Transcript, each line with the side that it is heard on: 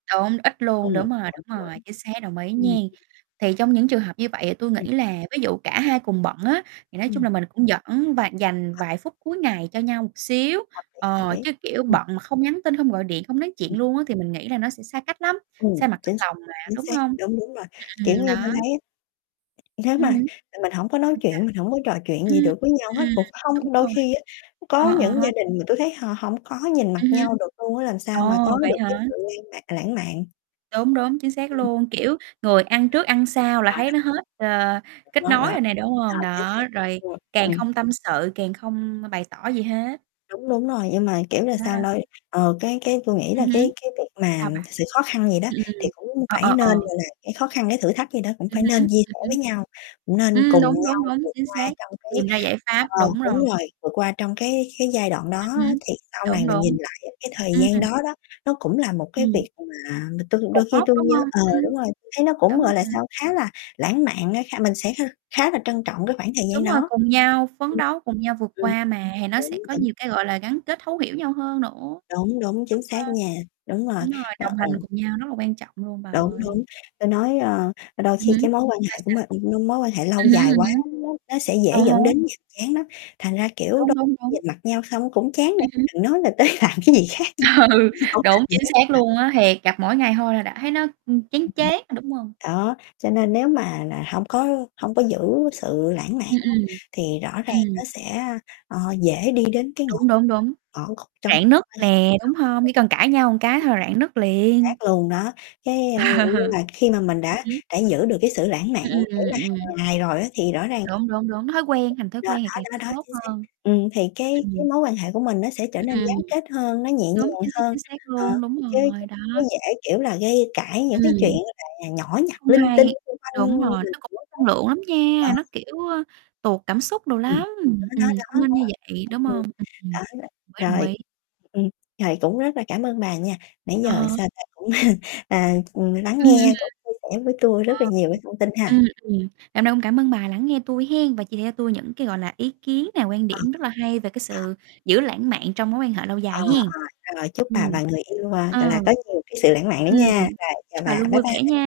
right: Đúng, ít luôn,
left: Ừm,
right: đúng rồi, đúng rồi,
left: [unintelligible]
right: chính xác, đồng ý
left: Ừm.
right: nghen. Thì trong những trường hợp như vậy thì tui nghĩ
left: Ừm.
right: là ví dụ cả
left: Ừm.
right: hai cùng bận á, thì nói chung
left: Ừm.
right: là mình cũng dẫn và dành
left: À.
right: vài phút cuối ngày cho nhau một xíu,
left: Hợp lý, hợp
right: ờ,
left: lý.
right: chứ, kiểu,
left: Ừm.
right: bận mà không nhắn tin, không gọi điện, không nói
left: Ừm.
right: chuyện luôn á thì mình nghĩ là nó sẽ xa cách lắm,
left: Ừm,
right: xa mặt cách
left: chính xác,
right: lòng mà,
left: chính
right: đúng
left: xác,
right: hông?
left: đúng, đúng rồi,
right: Ừm, ừm,
left: kiểu
right: ừm,
left: như, tôi
right: đó.
left: thấy á Nếu
right: Ừm
left: mà,
right: hứm.
left: rồi mình hổng có nói
right: Sao, sao?
left: chuyện, mình hổng có trò chuyện gì
right: Ừm,
left: được với nhau hết,
right: ừm.
left: cũng
right: Đúng
left: không đôi
right: rồi.
left: khi á có
right: Ờ, ờ
left: những
right: ha.
left: gia đình mà tui thấy họ hổng có nhìn mặt
right: Ừm hứm.
left: nhau được luôn á làm
right: Ồ,
left: sao mà có
right: vậy
left: được cái
right: hả?
left: sự lan mạ lãng mạn.
right: Đúng, đúng, chính xác
left: Ừm.
right: luôn. Kiểu, người ăn
left: Ừm.
right: trước, ăn sau là
left: Đó,
right: thấy
left: đó.
right: nó hết, ờ,
left: [unintelligible]
right: kết
left: Đó,
right: nối
left: đó.
right: rồi nè, đúng hông?
left: Rồi, chính
right: Đó,
left: xác,
right: rồi
left: rồi,
right: càng
left: rồi.
right: không tâm sự, càng
left: Ừm.
right: không m bày tỏ gì hết.
left: Đúng, đúng rồi, nhưng mà, kiểu là
right: Đó
left: sao, nôi
right: đó.
left: ờ, cái cái tui nghĩ
right: Ừm
left: là
right: hứm.
left: cái cái việc mà
right: Sao bà?
left: sự khó khăn vậy đó
right: Ừm, ừm,
left: thì cũng
right: ờ,
left: phải
right: ờ,
left: nên,
right: ờ.
left: gọi là, cái khó khăn cái thử thách vậy đó cũng
right: Ừm
left: phải
right: hứm,
left: nên chia
right: ừm
left: sẻ với
right: hứm.
left: nhau, cũng nên
right: Ừm,
left: cùng
right: đúng, đúng,
left: nhau
right: đúng,
left: vượt
right: chính
left: qua
right: xác,
left: trong cái
right: tìm ra giải
left: ờ,
right: pháp, đúng
left: đúng
right: rồi.
left: rồi vượt qua trong cái cái giai đoạn đó
right: Ừm hứm,
left: á thì sau này
right: đúng,
left: mình nhìn
right: đúng.
left: lại cái thời
right: Ừm.
left: gian đó đó nó cũng là một cái
right: Ừm.
left: việc mà mà tui
right: Cột
left: đôi khi
right: mốc,
left: tui
right: đúng
left: nhớ
right: hông?
left: ờ
right: Ừm.
left: đúng rồi tui thấy nó cũng,
right: Đúng
left: gọi là
right: rồi.
left: sao, khá là lãng mạn á kh mình sẽ kh khá là trân trọng cái khoảng thời gian
right: Đúng rồi
left: đó.
right: cùng nhau, phấn
left: Ừm.
right: đấu cùng nhau vượt
left: Ừm.
right: qua mà, thì nó
left: Đúng,
right: sẽ có
left: đúng.
right: nhiều cái, gọi là, gắn kết thấu hiểu nhau hơn nữa,
left: Đúng, đúng, chính
right: đúng hông?
left: xác nha, đúng rồi,
right: Đúng rồi,
left: ơ,
right: đồng hành
left: ồ.
right: cùng nhau rất là quan trọng luôn bà
left: Đúng,
right: ơi.
left: đúng, ta nói, ơ, đôi
right: Ừ
left: khi
right: hứm,
left: cái mối quan
right: sao,
left: hệ của
right: sao?
left: m ưm, mối quan hệ lâu
right: Ừm hứm,
left: dài
right: ừm
left: quá
right: hứm.
left: nó nó sẽ
right: À
left: dễ
right: há.
left: dẫn đến nhàm chán lắm, thành ra, kiểu,
right: Đúng,
left: đôi
right: đúng,
left: nhìn
right: đúng.
left: mặt nhau xong cũng chán nữa,
right: Ừm hứm.
left: chứ đừng nói là tới làm cái gì khác [unintelligible]
right: Ừ,
left: hổng
right: đúng,
left: làm gì
right: chính
left: hết,
right: xác luôn á,
left: à.
right: thiệt, gặp mỗi ngày thôi là đã thấy nó, ừm, chán
left: Ừm, ừm.
right: chán, đúng hông?
left: Đó, cho nên nếu mà nà hông có hông có giữ sự lãng mạn
right: Ừm,
left: á
right: ừm.
left: thì rõ ràng nó
right: Ừm.
left: sẽ, ờ, dễ đi đến cái ngõ
right: Đúng, đúng, đúng,
left: ngõ cụt trong
right: rạn
left: mối
right: nứt
left: quan [unintelligible] chính
right: nè, đúng hông? Chỉ cần cãi nhau cái thôi là rạn nứt
left: xác
right: liền.
left: luôn đó cái ờ, ờ, nhưng mà khi mà mình
right: Ừm
left: đã
right: hứm.
left: đã giữ được cái sự lãng mạn
right: Ừm,
left: kiểu
right: ừm,
left: là
right: ừm.
left: hàng ngày rồi á thì rõ ràng cái cái
right: Đúng, đúng, đúng, thói quen, thành thói
left: vụ đó,
right: quen thì càng
left: đó,
right: sẽ
left: đó, đó,
right: tốt
left: chính xác.
right: hơn.
left: Ừm, thì cái cái
right: Ừm.
left: mối quan hệ của mình nó sẽ trở
right: Ừm,
left: nên
right: ừm.
left: gắn kết hơn, nó nhẹ
right: Đúng,
left: nhàng
right: chính xác,
left: hơn,
right: chính xác
left: ờ,
right: luôn, đúng
left: chứ chứ
right: rồi, đó.
left: nó dễ, kiểu là, gây cãi những cái chuyện
right: Ừm.
left: như là nhỏ
right: Nó
left: nhặt,
right: hông
left: linh
right: hay,
left: tinh xung
right: đúng
left: quanh
right: rồi,
left: mình
right: nó cũng mất năng
left: [unintelligible]
right: lượng lắm
left: ờ.
right: nha, nó kiểu, ơ, tụt cảm xúc đồ
left: Ừm,
right: lắm, ừm,
left: đó, đó,
right: ừm,
left: đó,
right: không nên như
left: đó.
right: vậy, đúng
left: Ừm, ừm.
right: không? Ừm, đồng
left: Đó r
right: ý, đồng
left: rồi,
right: ý.
left: ừm, rồi cũng rất là cảm ơn bà nha, nãy
right: À
left: giờ,
right: ha.
left: sao ta, cũng à, lắng
right: Ừm, ừm. Ờ.
left: nghe cũng chia sẻ với tui rất là nhiều cái thông tin ha.
right: Ừm, ừm, ngày hôm nay cũng cảm ơn bà lắng nghe tui hén và chia cho tui những cái, gọi là, ý kiến này, quan
left: Ờ.
right: điểm rất là hay về cái
left: Ờ.
right: sự giữ lãng mạn trong mối quan hệ lâu
left: Ờ,
right: dài hén.
left: ờ, rồi chúc bà
right: Ừm.
left: và người yêu, à, gọi là,
right: Ờ.
left: có nhiều cái sự lãng mạn nữa
right: Ừm,
left: nha, rồi chào
right: chúc bà
left: bà,
right: luôn
left: bye
right: vui vẻ
left: bye.
right: nha.